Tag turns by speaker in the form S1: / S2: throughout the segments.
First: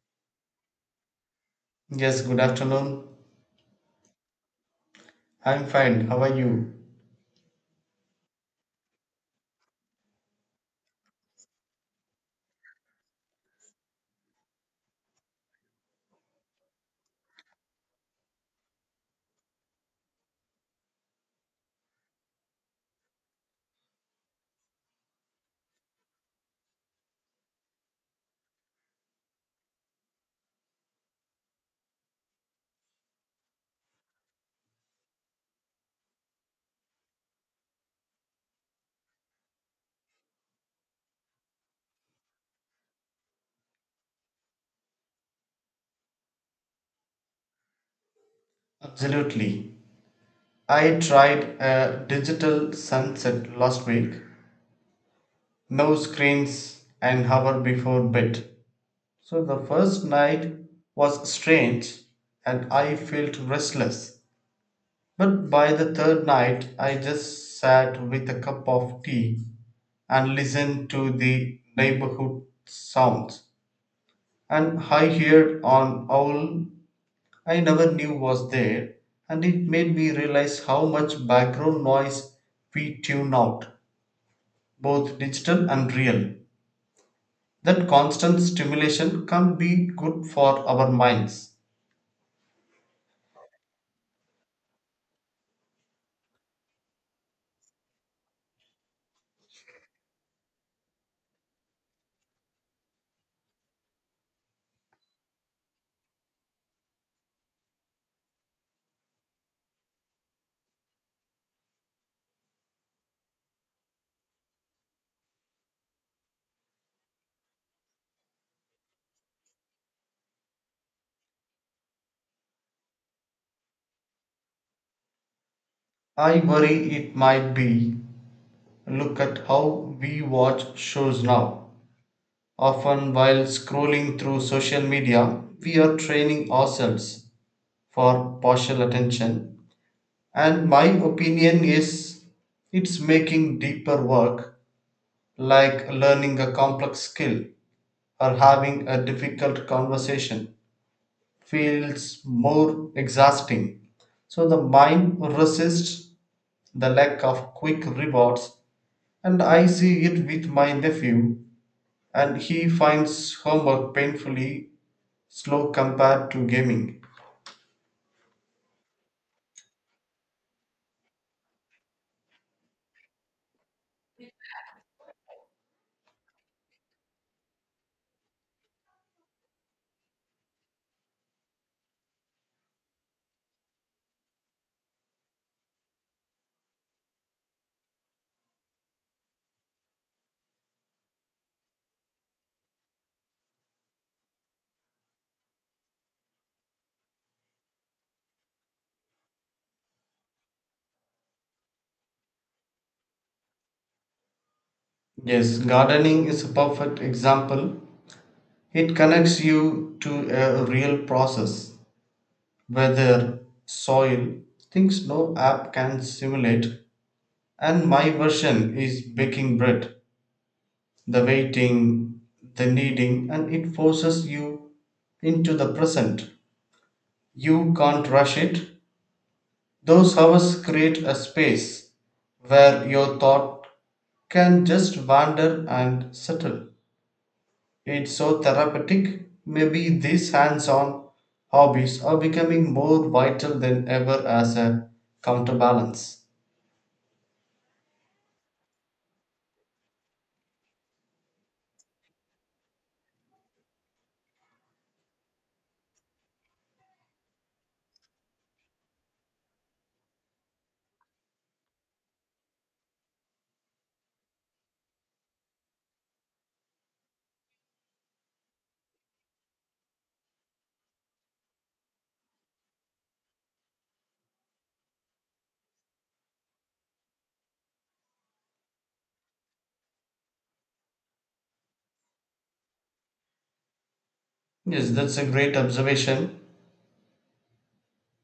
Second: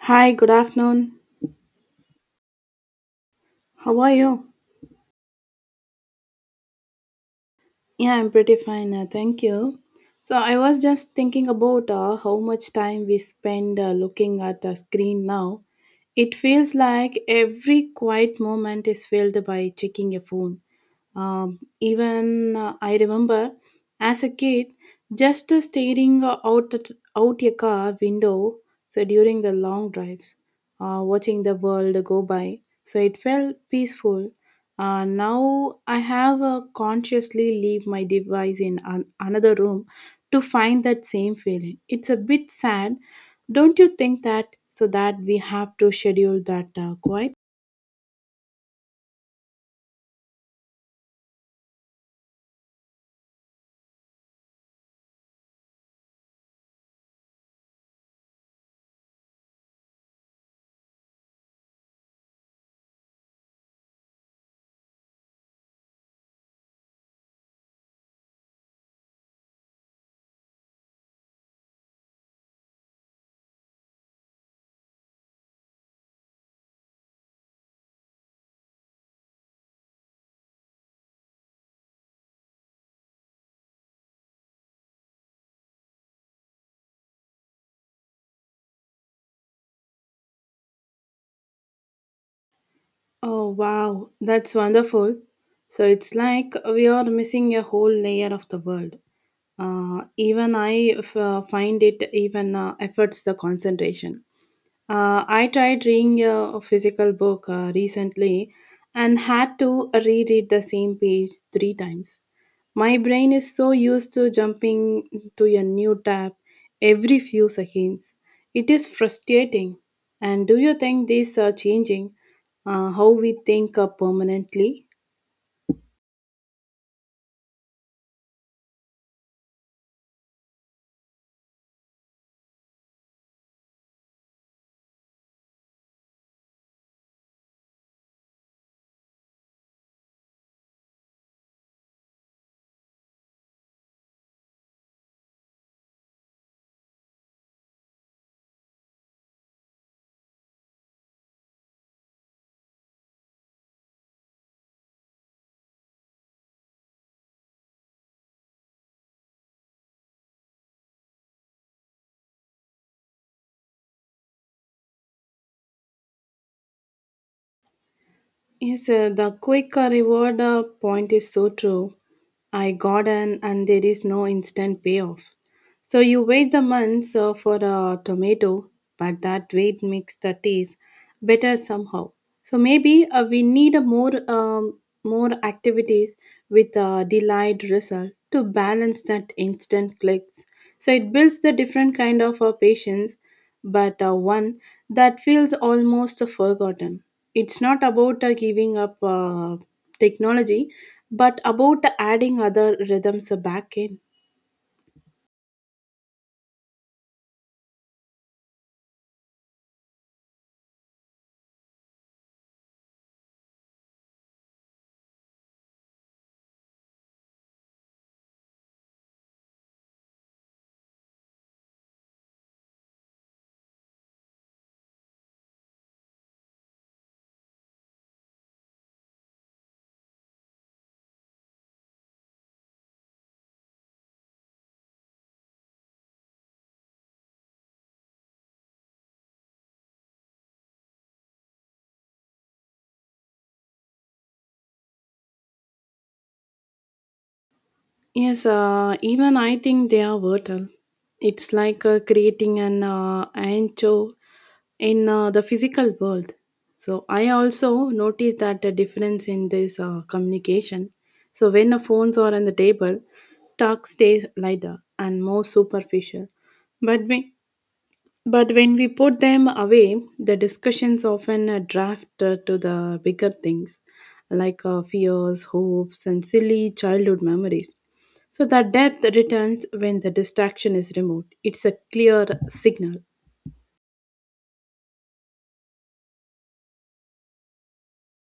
S1: Hi, good afternoon.
S2: Yes, good afternoon.
S1: How are you?
S2: I'm fine. How are you?
S1: Yeah, I'm pretty fine. Thank you. So, I was just thinking about how much time we spend looking at the screen now. It feels like every quiet moment is filled by checking a phone. Even I remember as a kid just staring out a car window so during the long drives, watching the world go by. So it felt peaceful. Now I have consciously leave my device in another room to find that same feeling. It's a bit sad, don't you think that? So that we have to schedule that quiet.
S2: Absolutely. I tried a digital sunset last week. No screens an hour before bed. So the first night was strange and I felt restless. But by the third night, I just sat with a cup of tea and listened to the neighborhood sounds. And I heard an owl I never knew was there, and it made me realize how much background noise we tune out, both digital and real. That constant stimulation can't be good for our minds.
S1: Oh, wow, that's wonderful. So it's like we are missing a whole layer of the world. Even I find it even efforts the concentration. I tried reading a physical book recently and had to reread the same page three times. My brain is so used to jumping to a new tab every few seconds. It is frustrating. And do you think this are changing how we think permanently?
S2: I worry it might be. Look at how we watch shows now. Often, while scrolling through social media, we are training ourselves for partial attention. And my opinion is it's making deeper work, like learning a complex skill or having a difficult conversation, feels more exhausting. So the mind resists the lack of quick rewards, and I see it with my nephew, and he finds homework painfully slow compared to gaming.
S1: Yes, the quick reward point is so true. I got and there is no instant payoff. So you wait the months for a tomato, but that wait makes the taste better somehow. So maybe we need a more activities with a delayed result to balance that instant clicks. So it builds the different kind of patience, but one that feels almost forgotten. It's not about giving up technology, but about adding other rhythms back in.
S2: Yes, gardening is a perfect example. It connects you to a real process: weather, soil, things no app can simulate. And my version is baking bread, the waiting, the kneading, and it forces you into the present. You can't rush it. Those hours create a space where your thought can just wander and settle. It's so therapeutic. Maybe these hands on hobbies are becoming more vital than ever as a counterbalance.
S1: Yes, even I think they are vital. It's like creating an ancho in the physical world. So I also noticed that the difference in this communication. So when the phones are on the table, talk stays lighter and more superficial. But when but when we put them away, the discussions often draft to the bigger things like fears, hopes, and silly childhood memories. So, the depth returns when the distraction is removed. It's a clear signal.
S2: Yes, that's a great observation.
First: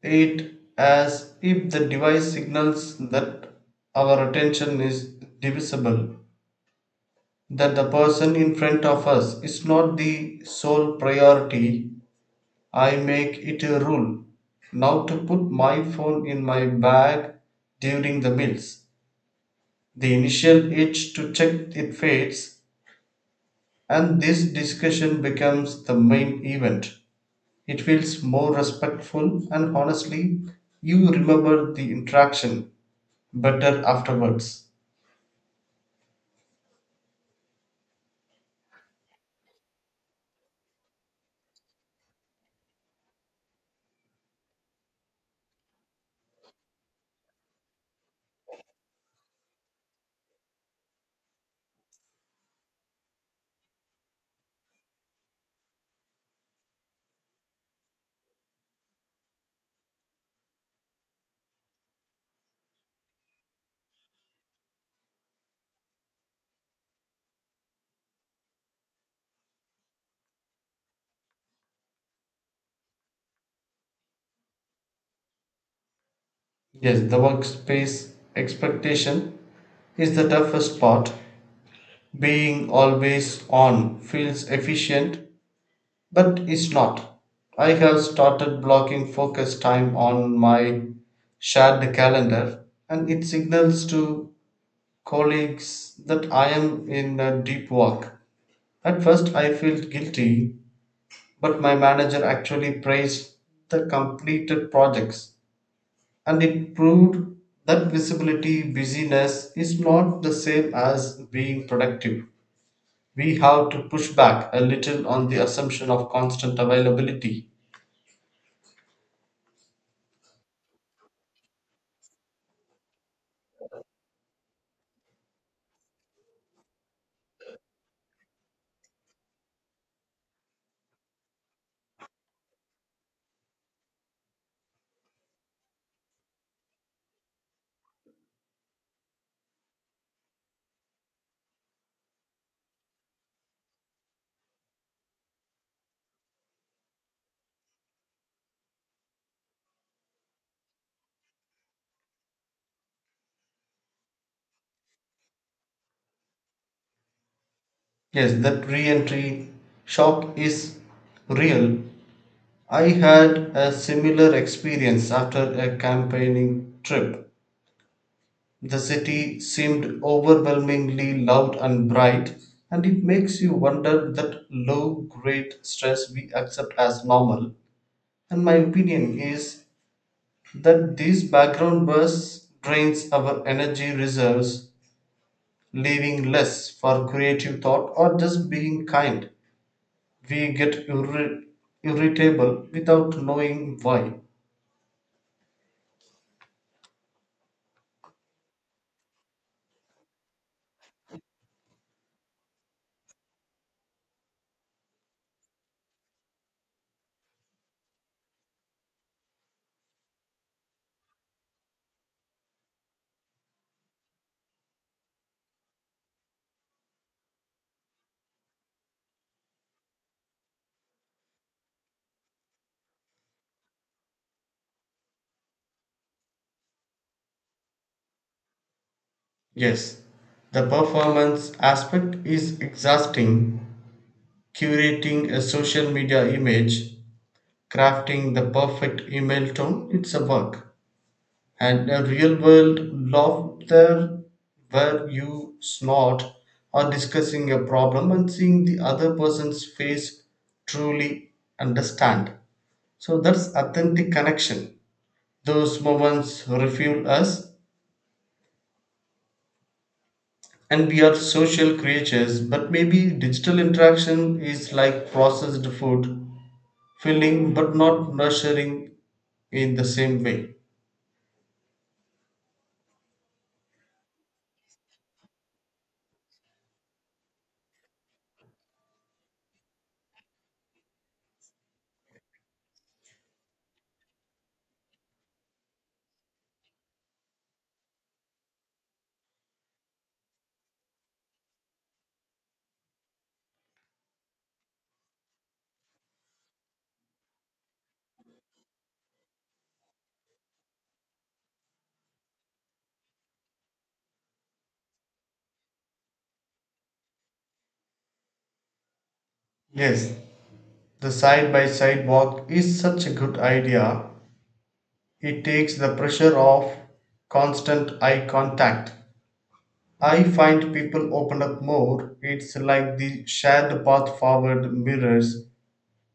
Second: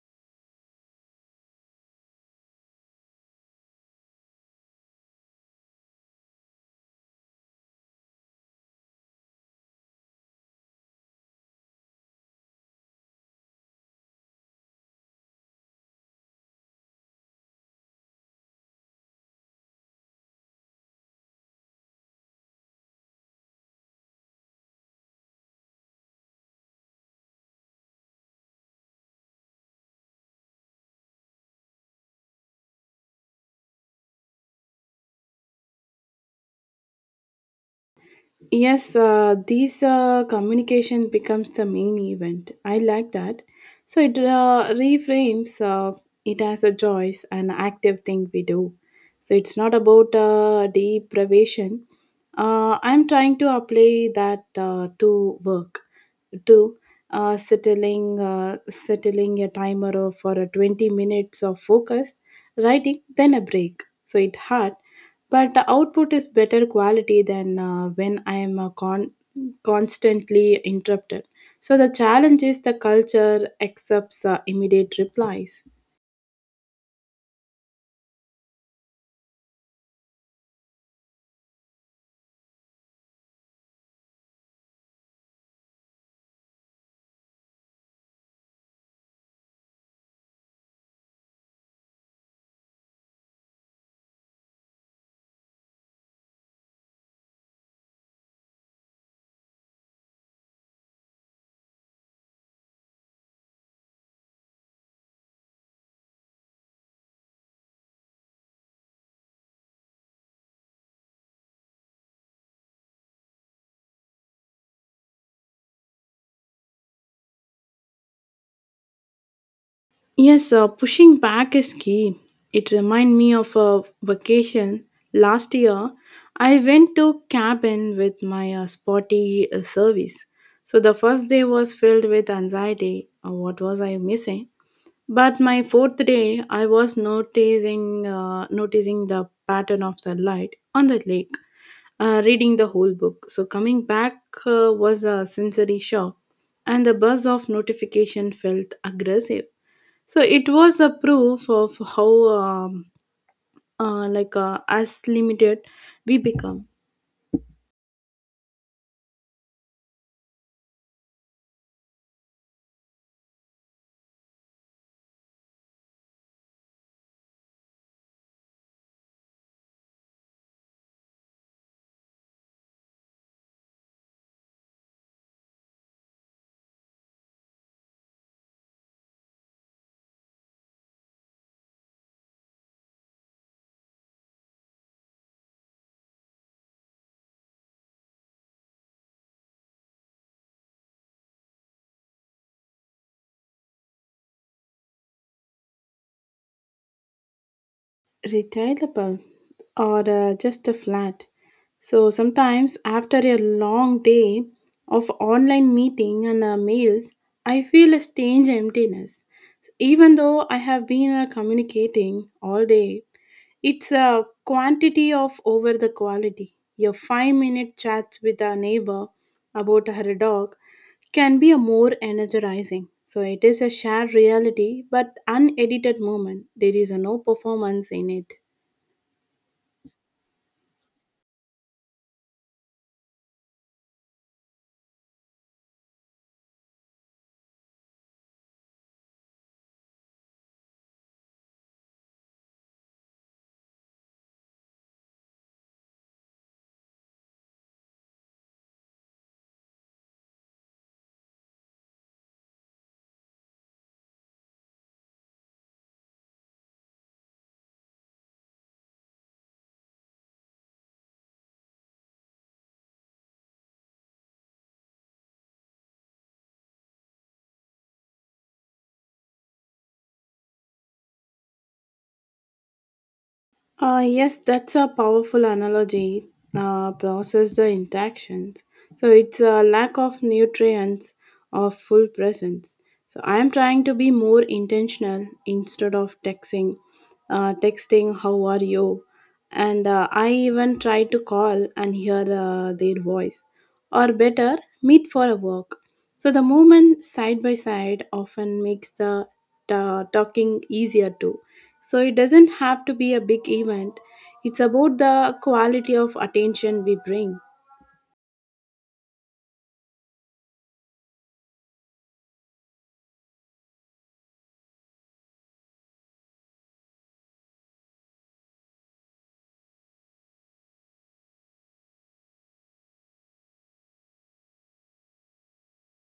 S2: It as if the device signals that our attention is divisible, that the person in front of us is not the sole priority. I make it a rule now to put my phone in my bag during the meals. The initial itch to check it fades, and this discussion becomes the main event. It feels more respectful, and honestly, you remember the interaction better afterwards.
S1: Yes, these communication becomes the main event. I like that. So it reframes it as a choice, an active thing we do. So it's not about deprivation. I'm trying to apply that to work, to settling a timer for a 20 minutes of focused writing, then a break. So it hard but the output is better quality than when I am constantly interrupted. So the challenge is the culture accepts immediate replies.
S2: Yes, the workspace expectation is the toughest part. Being always on feels efficient, but it's not. I have started blocking focus time on my shared calendar, and it signals to colleagues that I am in a deep work. At first, I felt guilty, but my manager actually praised the completed projects. And it proved that visibility busyness is not the same as being productive. We have to push back a little on the assumption of constant availability.
S1: Yes, pushing back is key. It reminds me of a vacation last year. I went to cabin with my spotty service. So the first day was filled with anxiety. What was I missing? But my fourth day, I was noticing the pattern of the light on the lake, reading the whole book. So coming back was a sensory shock, and the buzz of notification felt aggressive. So it was a proof of how um, as limited we become.
S2: Yes, that re entry shock is real. I had a similar experience after a campaigning trip. The city seemed overwhelmingly loud and bright, and it makes you wonder that low grade stress we accept as normal. And my opinion is that these background buzz drains our energy reserves, leaving less for creative thought or just being kind. We get irritable without knowing why.
S1: Retireable or just a flat. So sometimes after a long day of online meeting and mails, I feel a strange emptiness. So even though I have been communicating all day, it's a quantity of over the quality. Your 5-minute chats with a neighbor about her dog can be a more energizing. So it is a shared reality but unedited moment. There is a no performance in it.
S2: Yes, the performance aspect is exhausting. Curating a social media image, crafting the perfect email tone, it's a work. And a real world laughter where you snort, or discussing a problem and seeing the other person's face truly understand. So that's authentic connection. Those moments refuel us, and we are social creatures, but maybe digital interaction is like processed food, filling but not nurturing in the same way.
S1: Yes, that's a powerful analogy. Process the interactions. So it's a lack of nutrients of full presence. So I'm trying to be more intentional instead of texting how are you, and I even try to call and hear their voice, or better, meet for a walk. So the movement side by side often makes the talking easier too, so it doesn't have to be a big event. It's about the quality of attention we bring.
S2: Yes, the side by side walk is such a good idea. It takes the pressure off constant eye contact. I find people open up more. It's like the shared path forward mirrors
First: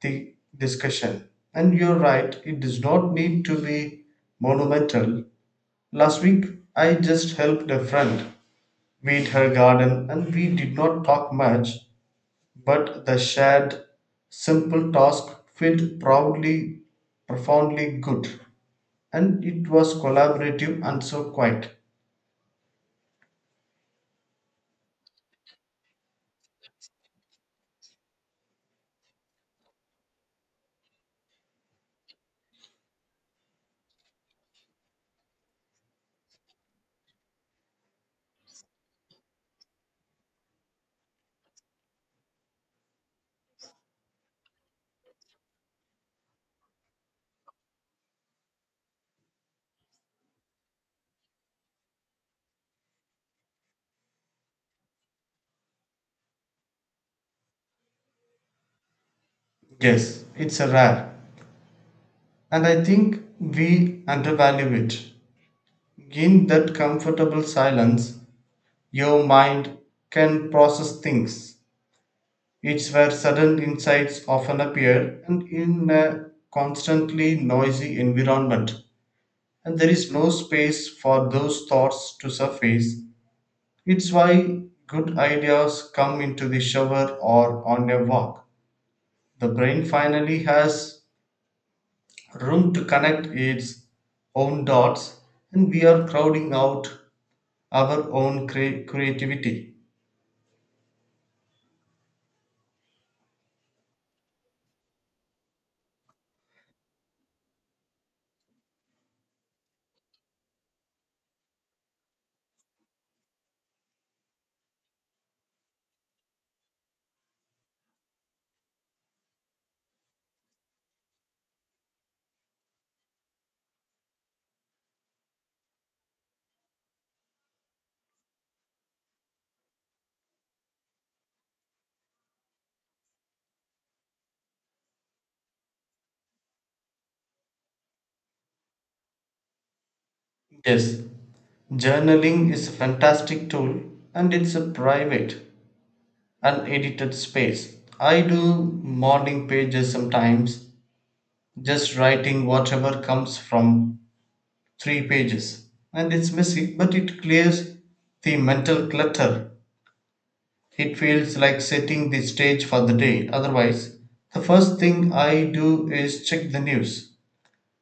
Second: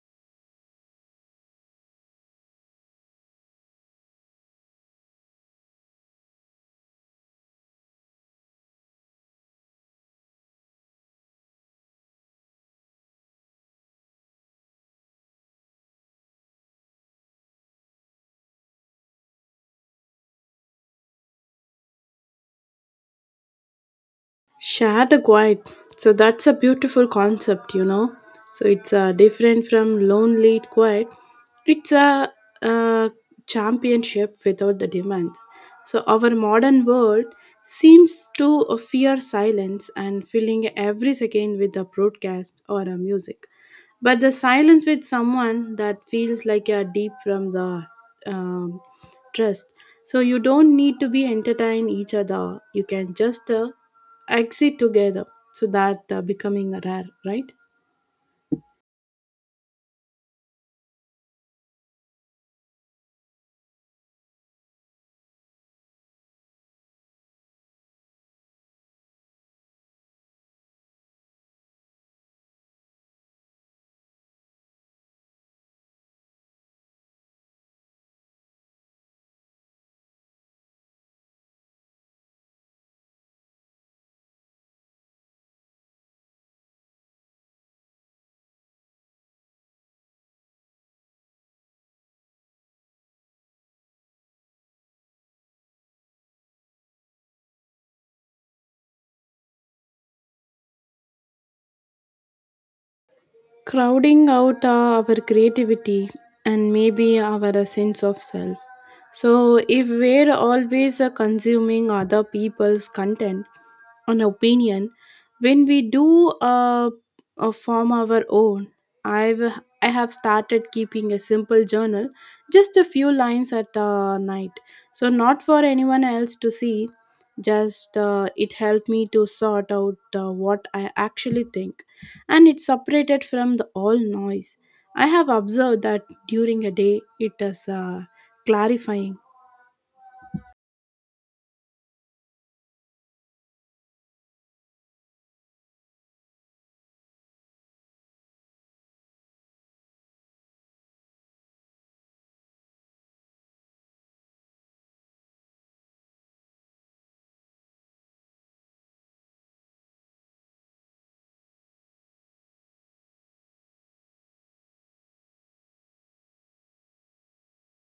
S2: the discussion. And you're right, it does not need to be monumental. Last week, I just helped a friend weed her garden, and we did not talk much, but the shared simple task felt profoundly good, and it was collaborative and so quiet.
S1: Share the quiet. So that's a beautiful concept. So it's different from lonely quiet. It's a, uh championship without the demands. So our modern world seems to fear silence and filling every second with a broadcast or a music. But the silence with someone that feels like you're deep from the um, trust. So you don't need to be entertain each other. You can just exit together. So that becoming rare, right?
S2: Yes, it's a rare, and I think we undervalue it. In that comfortable silence, your mind can process things. It's where sudden insights often appear, and in a constantly noisy environment, and there is no space for those thoughts to surface. It's why good ideas come into the shower or on a walk. The brain finally has room to connect its own dots, and we are crowding out our own creativity.
S1: Crowding out our creativity and maybe our sense of self. So, if we're always consuming other people's content and opinion, when we do form our own, I've I have started keeping a simple journal, just a few lines at night. So not for anyone else to see. Just it helped me to sort out what I actually think, and it separated from the all noise. I have observed that during a day it is clarifying.
S2: Yes, journaling is a fantastic tool, and it's a private, unedited space. I do morning pages sometimes, just writing whatever comes from three pages. And it's messy, but it clears the mental clutter. It feels like setting the stage for the day. Otherwise, the first thing I do is check the news,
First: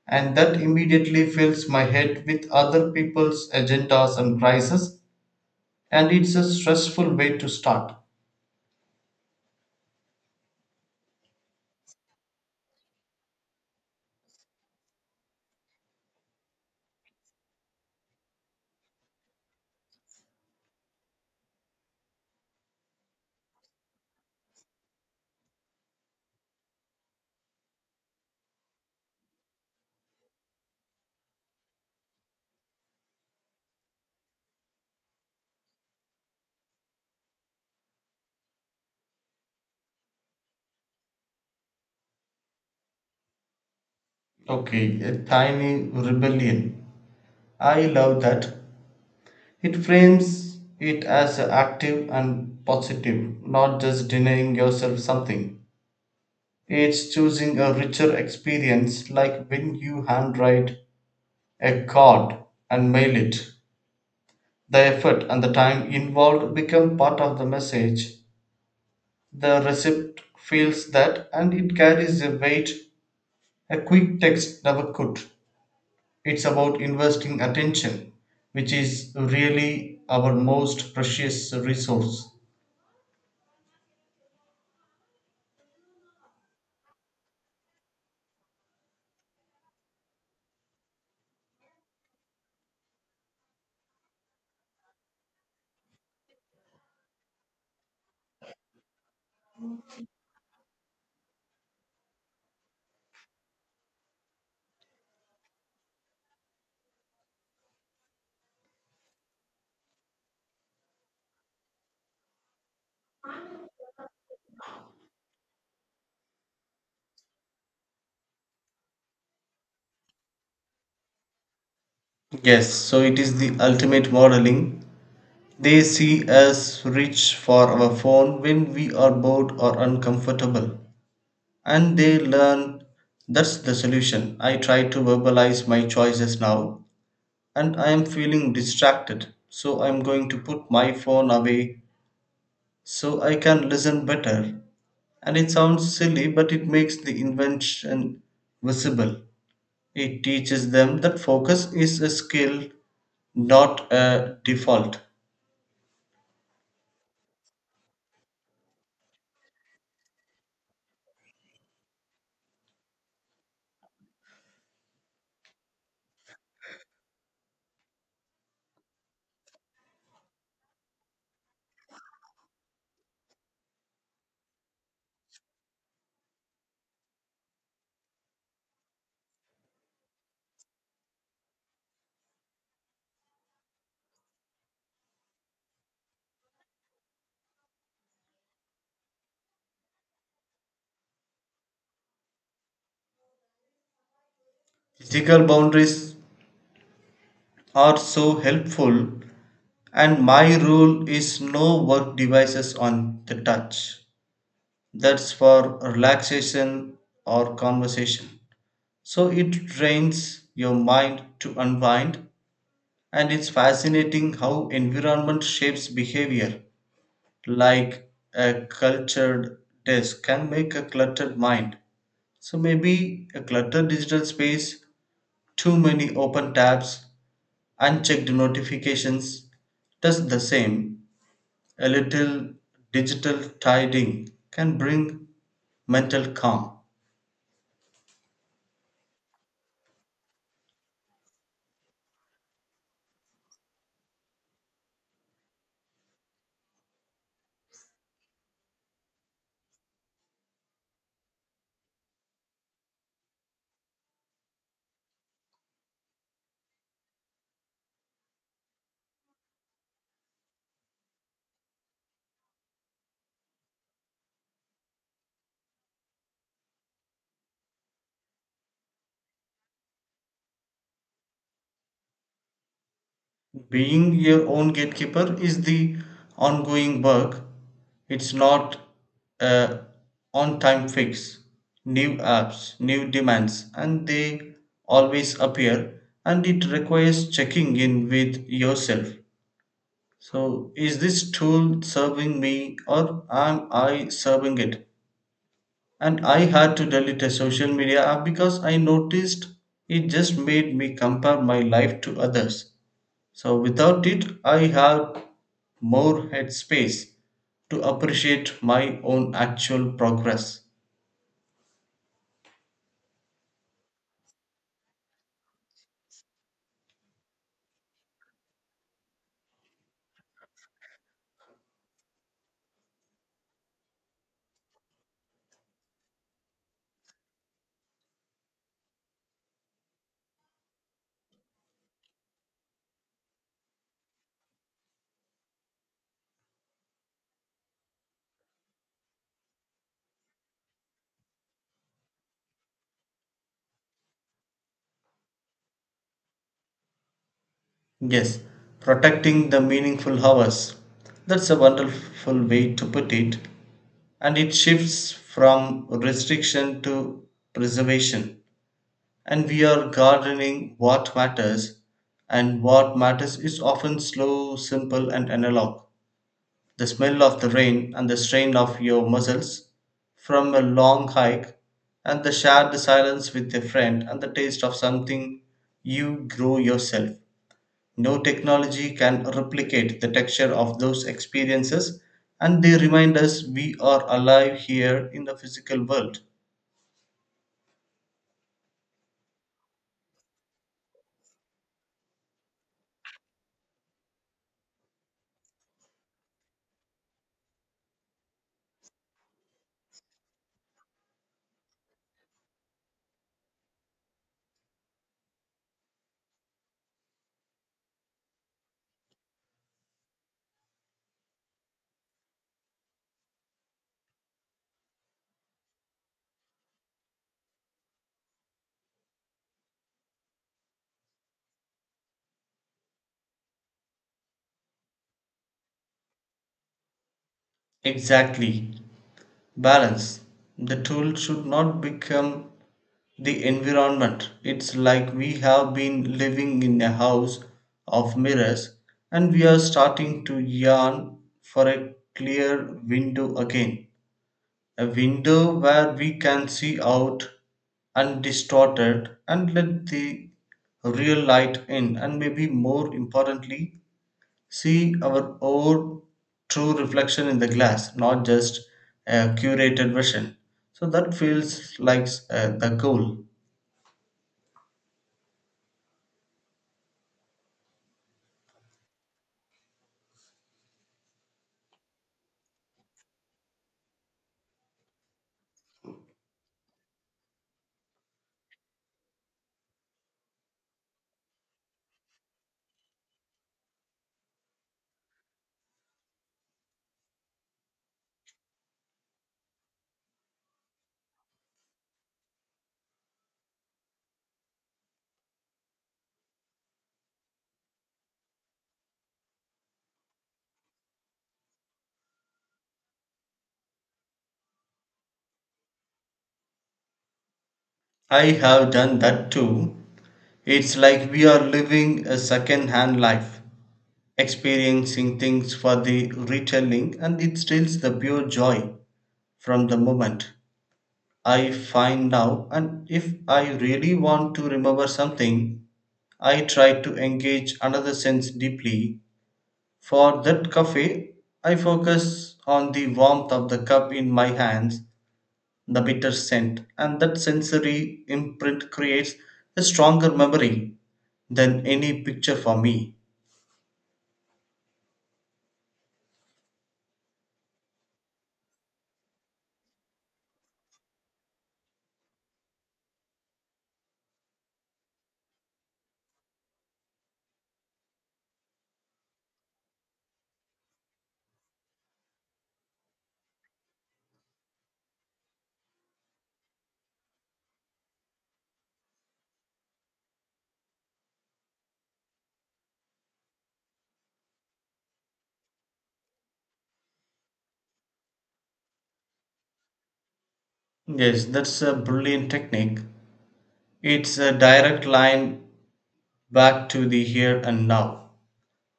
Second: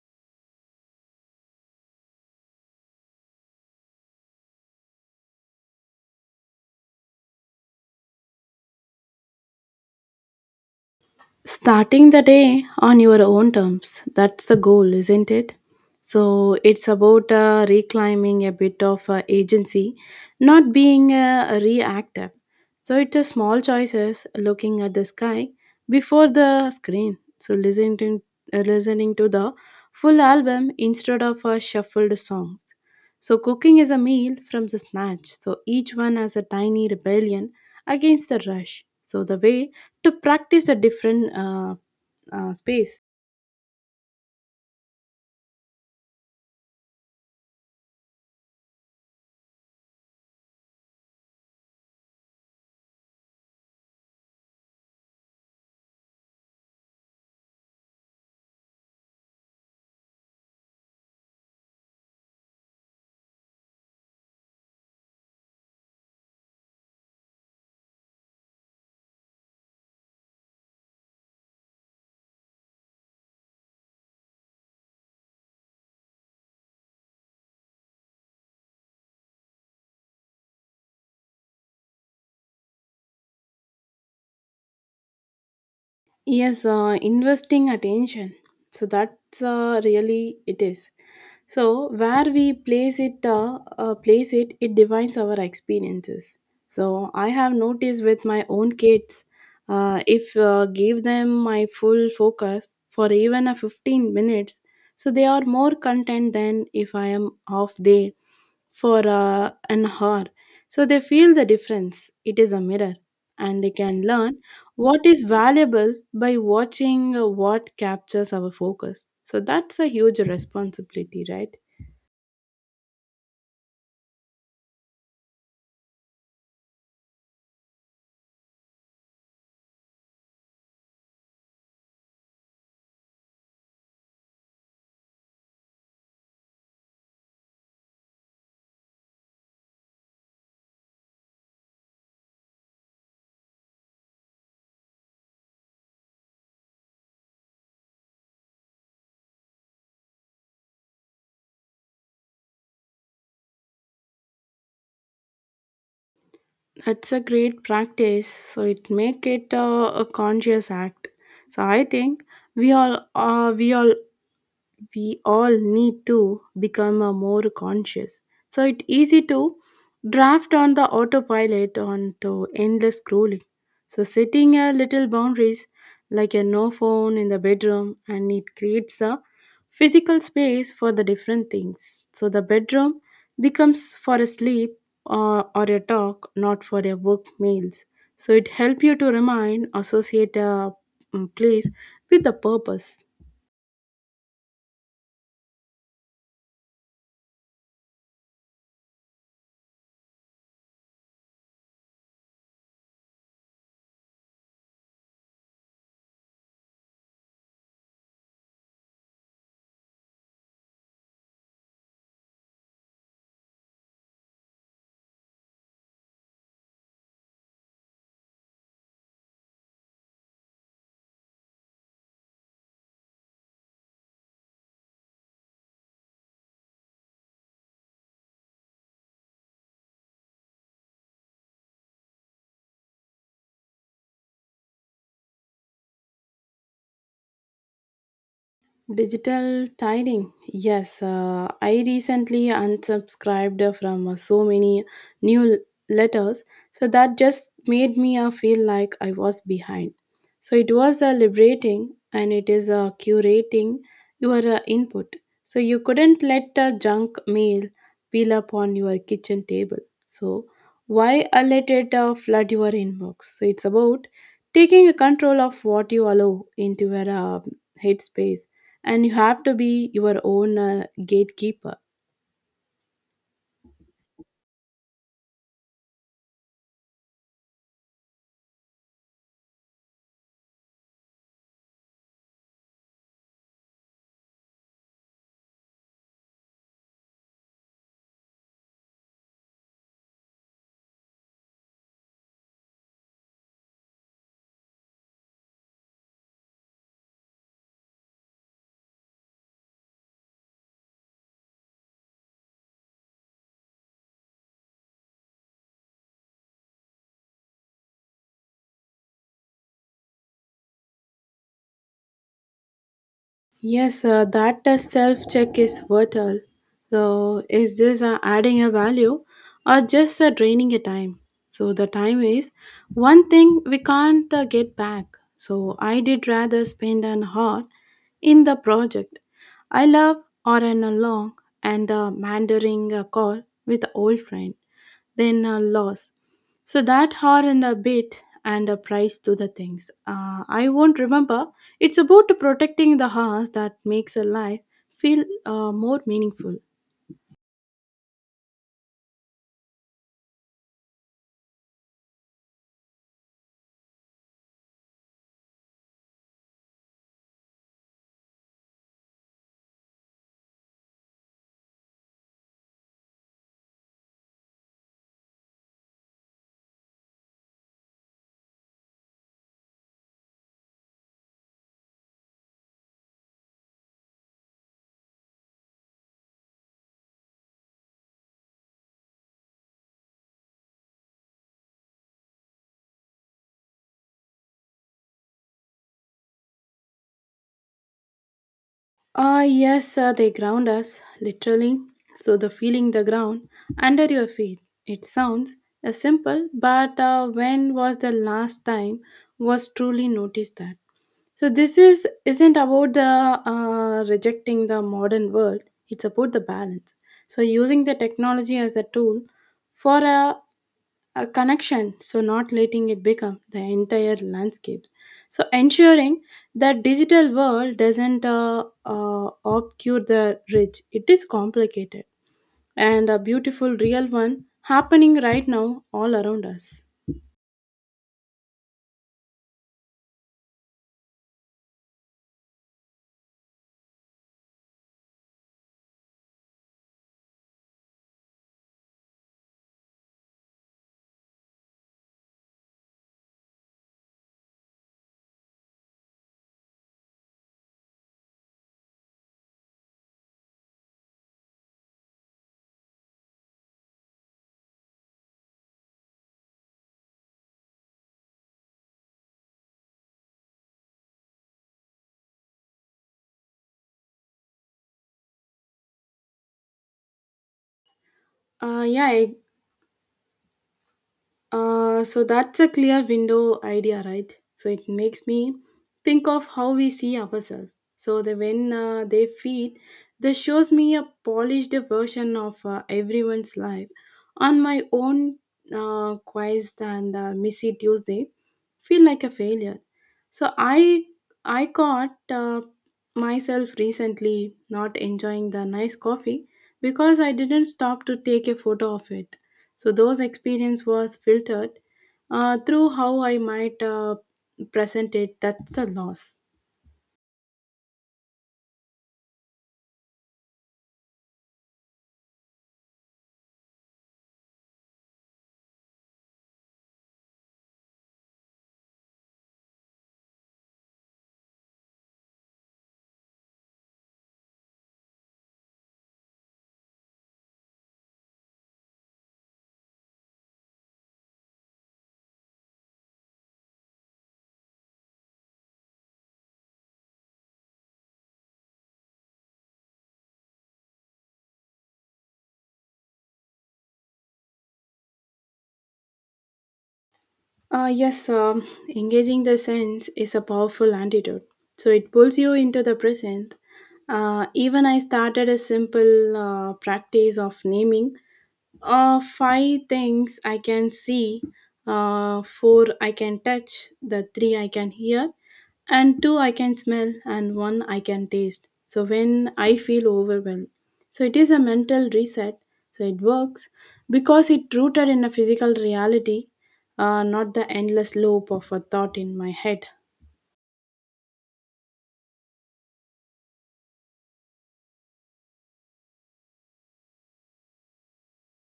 S2: and that immediately fills my head with other people's agendas and crises, and it's a stressful way to start.
S1: Starting the day on your own terms, that's the goal, isn't it? So it's about reclaiming a bit of agency, not being reactive. So it's a small choices looking at the sky before the screen. So listening to the full album instead of shuffled songs. So cooking is a meal from the snatch. So each one has a tiny rebellion against the rush. So the way to practice a different space.
S2: Okay, a tiny rebellion. I love that. It frames it as active and positive, not just denying yourself something. It's choosing a richer experience, like when you handwrite a card and mail it. The effort and the time involved become part of the message. The recipient feels that, and it carries a weight a quick text never could. It's about investing attention, which is really our most precious resource.
S1: Yes, investing attention, so that's really it is. So where we place it, it defines our experiences. So I have noticed with my own kids, if give them my full focus for even a 15 minutes, so they are more content than if I am half day for an hour. So they feel the difference. It is a mirror, and they can learn what is valuable by watching what captures our focus. So that's a huge responsibility, right?
S2: Yes, so it is the ultimate modeling. They see us reach for our phone when we are bored or uncomfortable, and they learn that's the solution. I try to verbalize my choices now, and I am feeling distracted, so I'm going to put my phone away so I can listen better. And it sounds silly, but it makes the invention visible. It teaches them that focus is a skill, not a default.
S1: That's a great practice. So it make it a conscious act. So I think we all uh, we all we all need to become a more conscious. So it's easy to draft on the autopilot onto endless scrolling. So setting a little boundaries like a no phone in the bedroom, and it creates a physical space for the different things. So the bedroom becomes for a sleep or a talk, not for a work meals. So it helps you to remind associate a place with a purpose.
S2: Physical boundaries are so helpful, and my rule is no work devices on the touch. That's for relaxation or conversation. So it trains your mind to unwind, and it's fascinating how environment shapes behavior, like a cultured desk can make a cluttered mind. So maybe a cluttered digital space, too many open tabs, unchecked notifications, does the same. A little digital tidying can bring mental calm.
S1: Digital tiding. Yes, I recently unsubscribed from so many new letters, so that just made me feel like I was behind. So it was liberating, and it is curating your input. So you couldn't let a junk mail pile up on your kitchen table. So why let it flood your inbox? So it's about taking control of what you allow into your headspace, and you have to be your own gatekeeper.
S2: Being your own gatekeeper is the ongoing work. It's not a on time fix. New apps, new demands, and they always appear, and it requires checking in with yourself. So, is this tool serving me, or am I serving it? And I had to delete a social media app because I noticed it just made me compare my life to others. So without it, I have more headspace to appreciate my own actual progress.
S1: Yes, that self check is vital. So, is this adding a value or just draining a time? So, the time is one thing we can't get back. So, I did rather spend an hour in the project I love or an a long and a mandering call with old friend than a loss. So that hour and a bit and a price to the things. I won't remember. It's about protecting the house that makes a life feel more meaningful.
S2: Yes, protecting the meaningful hours. That's a wonderful way to put it. And it shifts from restriction to preservation. And we are gardening what matters, and what matters is often slow, simple, and analog. The smell of the rain, and the strain of your muscles from a long hike, and the shared silence with a friend, and the taste of something you grow yourself. No technology can replicate the texture of those experiences, and they remind us we are alive here in the physical world.
S1: Ah, yes, they ground us, literally. So the feeling the ground under your feet. It sounds simple, but when was the last time was truly noticed that? So this is isn't about the rejecting the modern world. It's about the balance. So using the technology as a tool for a connection, so not letting it become the entire landscapes. So ensuring that digital world doesn't obscure the rich. It is complicated and a beautiful real one happening right now all around us.
S2: Exactly. Balance. The tool should not become the environment. It's like we have been living in a house of mirrors, and we are starting to yearn for a clear window again. A window where we can see out undistorted and let the real light in, and maybe more importantly, see our own true reflection in the glass, not just a curated version. So that feels like the goal.
S1: Yeah, so that's a clear window idea, right? So it makes me think of how we see ourselves. So the when they feed, this shows me a polished version of everyone's life. On my own quest and missy Tuesday, feel like a failure. So I caught myself recently not enjoying the nice coffee because I didn't stop to take a photo of it. So those experience was filtered through how I might present it. That's a loss.
S2: I have done that too. It's like we are living a second hand life, experiencing things for the retelling, and it steals the pure joy from the moment. I find now, and if I really want to remember something, I try to engage another sense deeply. For that coffee, I focus on the warmth of the cup in my hands, the bitter scent, and that sensory imprint creates a stronger memory than any picture for me.
S1: Yes, engaging the sense is a powerful antidote. So it pulls you into the present. Even I started a simple practice of naming five things I can see, four I can touch, the three I can hear, and two I can smell, and one I can taste. So when I feel overwhelmed, so it is a mental reset. So it works because it rooted in a physical reality, not the endless loop of a thought in my head.
S2: Yes, that's a brilliant technique. It's a direct line back to the here and now.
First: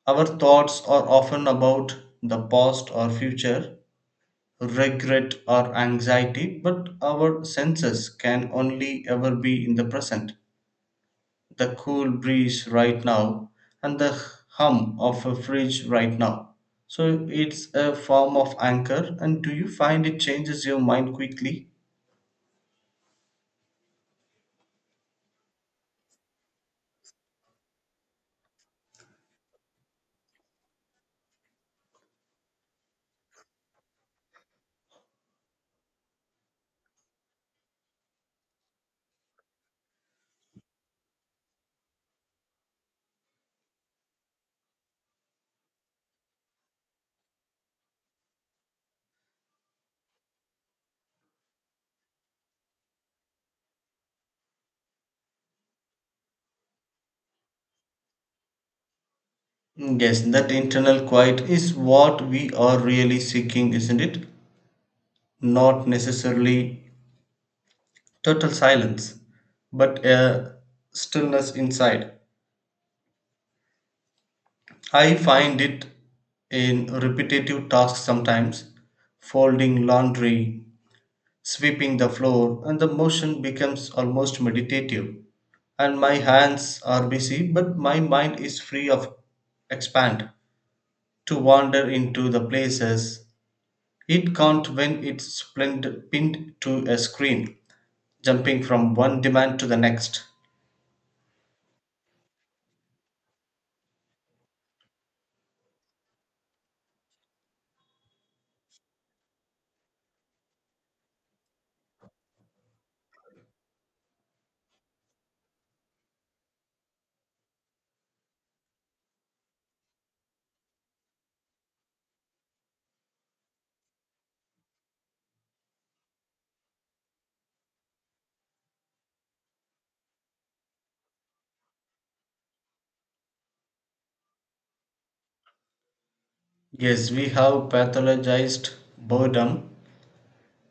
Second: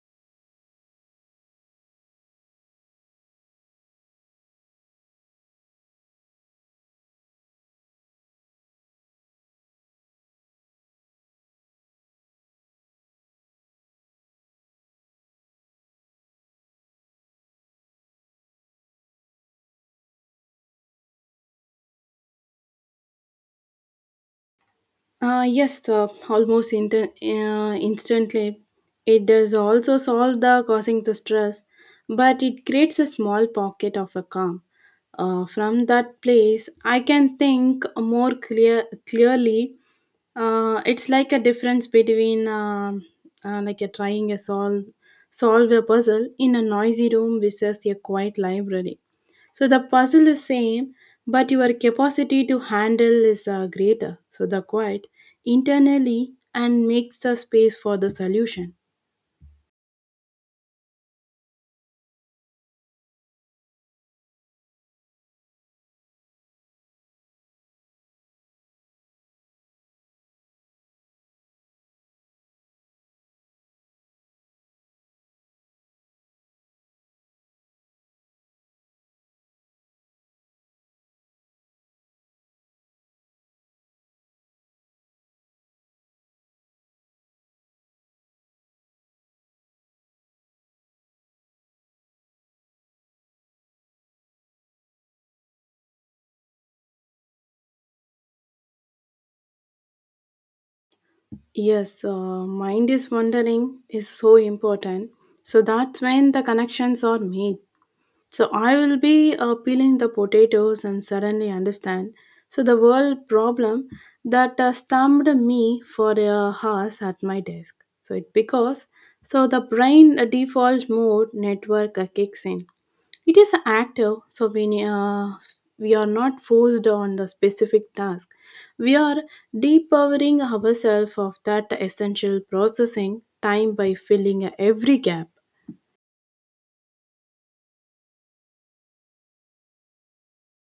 S2: Our thoughts are often about the past or future, regret or anxiety, but our senses can only ever be in the present. The cool breeze right now, and the hum of a fridge right now. So it's a form of anchor. And do you find it changes your mind quickly?
S1: Yes, almost instantly. It does also solve the causing the stress, but it creates a small pocket of a calm. From that place, I can think more clearly. It's like a difference between like a trying a solve a puzzle in a noisy room versus a quiet library. So the puzzle is same, but your capacity to handle is greater. So the quiet internally and makes the space for the solution.
S2: Mm. Yes, that internal quiet is what we are really seeking, isn't it? Not necessarily total silence, but a stillness inside. I find it in repetitive tasks sometimes, folding laundry, sweeping the floor, and the motion becomes almost meditative, and my hands are busy, but my mind is free of expand to wander into the places it can't when it's pinned to a screen, jumping from one demand to the next.
S1: Yes, mind is wondering is so important. So that's when the connections are made. So I will be peeling the potatoes and suddenly understand. So the world problem that stumped me for a hours at my desk. So it because so the brain default mode network kicks in. It is active, so we are not forced on the specific task. We are depowering ourselves of that essential processing time by filling every gap.
S2: Yes, we have pathologized boredom,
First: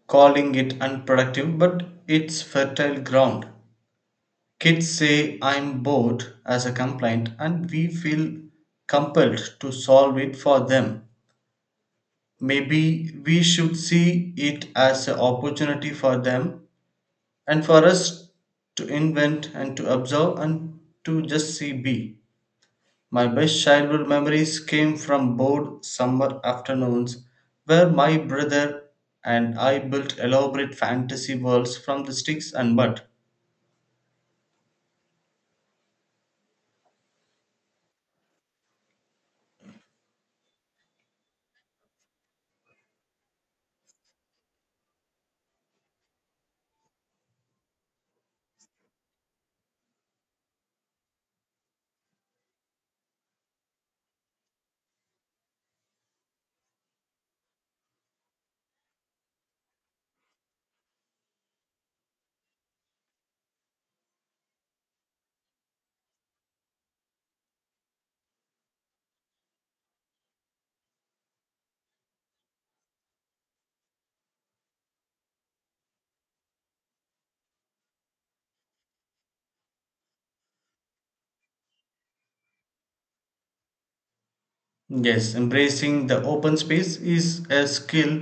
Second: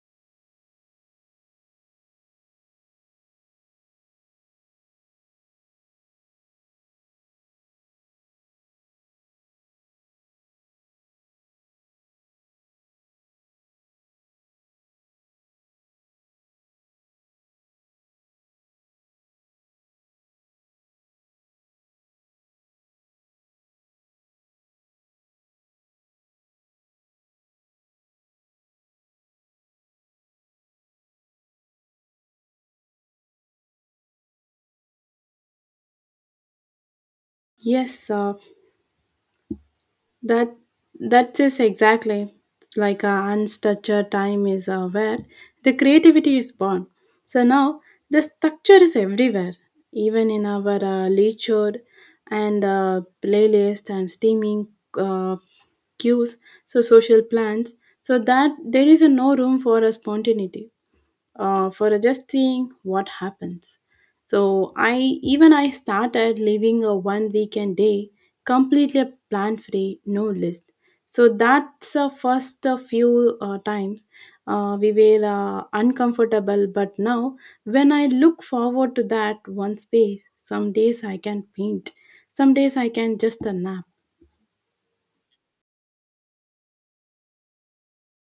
S2: calling it unproductive, but it's fertile ground. Kids say I'm bored as a complaint, and we feel compelled to solve it for them. Maybe we should see it as an opportunity for them and for us to invent and to observe and to just see be. My best childhood memories came from bored summer afternoons where my brother and I built elaborate fantasy worlds from the sticks and mud.
S1: Yes, That that is exactly like a unstructured time is where the creativity is born. So now the structure is everywhere, even in our literature and playlist and streaming uh, cues. So social plans. So that there is no room for a spontaneity for just seeing what happens. So I Even I started living a one weekend day completely plan free, no list. So that's the first few times we were uncomfortable. But now when I look forward to that one space, some days I can paint, some days I can just a nap.
S2: Yes, embracing the open space is a skill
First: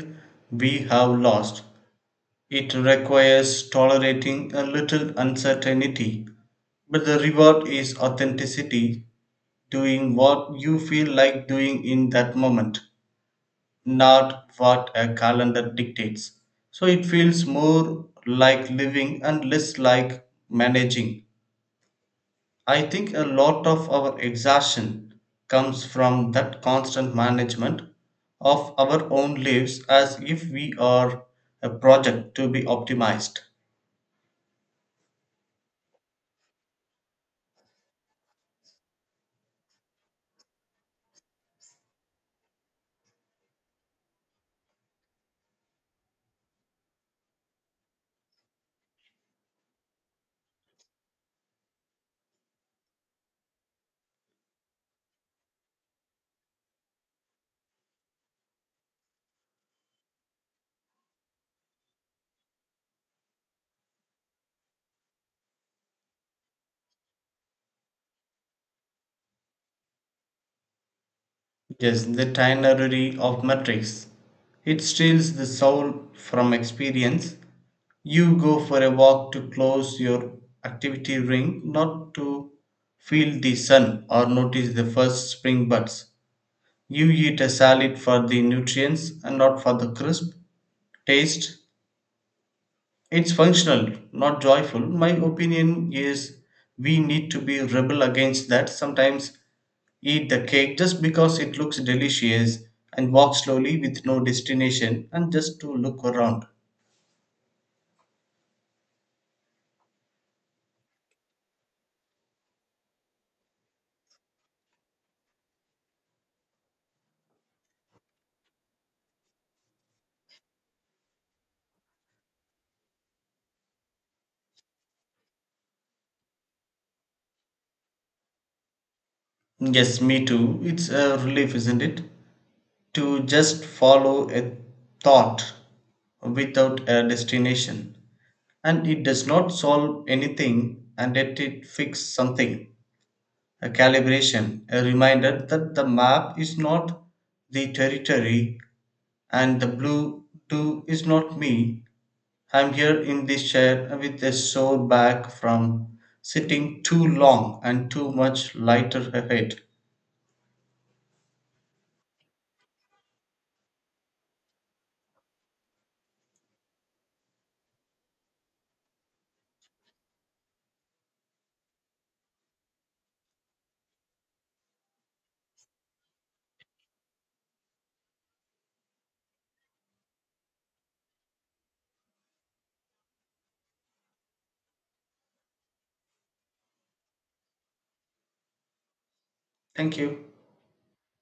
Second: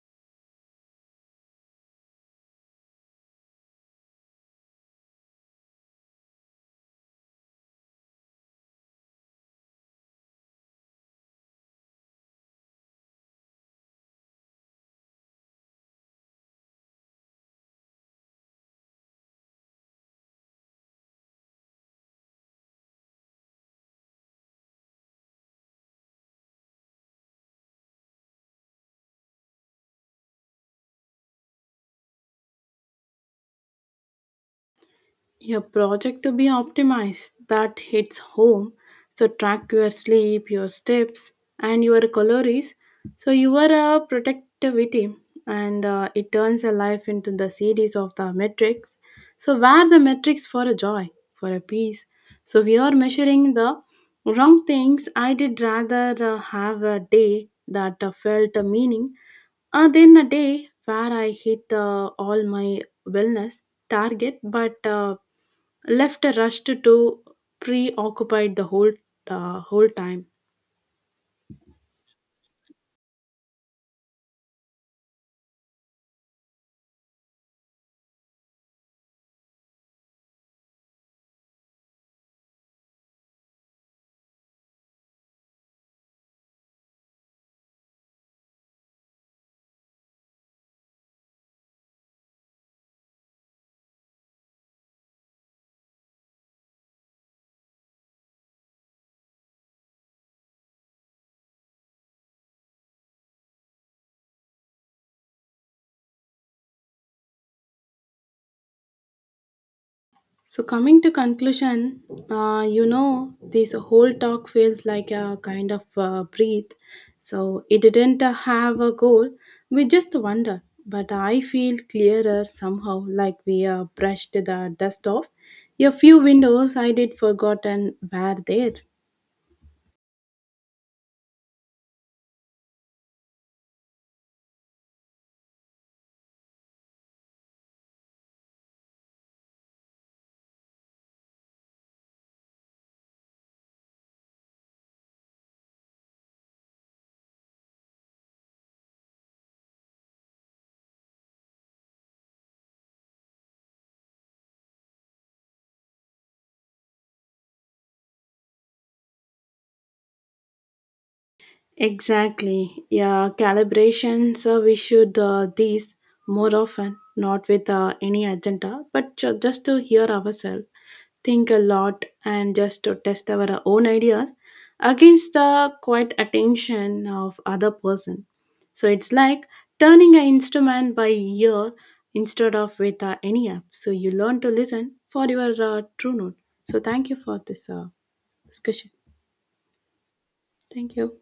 S2: we have lost. It requires tolerating a little uncertainty, but the reward is authenticity, doing what you feel like doing in that moment, not what a calendar dictates. So it feels more like living and less like managing. I think a lot of our exhaustion comes from that constant management of our own lives as if we are a project to be optimized.
S1: Your project to be optimized, that hits home. So track your sleep, your steps, and your calories. So you are a productivity, and it turns a life into the series of the metrics. So where the metrics for a joy, for a peace. So we are measuring the wrong things. I did rather have a day that felt a meaning, than a day where I hit all my wellness target, but left rushed to preoccupied the whole time.
S2: Yes, the ternary of metrics. It steals the soul from experience. You go for a walk to close your activity ring, not to feel the sun or notice the first spring buds. You eat a salad for the nutrients and not for the crisp taste, it's functional, not joyful. My opinion is we need to be rebel against that. Sometimes eat the cake just because it looks delicious, and walk slowly with no destination and just to look around.
S1: So coming to conclusion, you know this whole talk feels like a kind of breathe. So it didn't have a goal, we just wonder, but I feel clearer somehow, like we brushed the dust off a few windows I did forgotten were there.
S2: Yes, me too. It's a relief, isn't it? To just follow a thought without a destination. And it does not solve anything, and yet it fix something. A calibration, a reminder that the map is not the territory and the blue too is not me. I'm here in this chair with a sore back from sitting too long and too much lighter ahead.
S1: Exactly. Yeah, calibrations, we should these more often, not with any agenda, but just to hear ourselves, think a lot, and just to test our own ideas against the quiet attention of other person. So it's like turning an instrument by ear instead of with any app. So you learn to listen for your true note. So thank you for this discussion.
S2: Thank you.
S1: Thank you.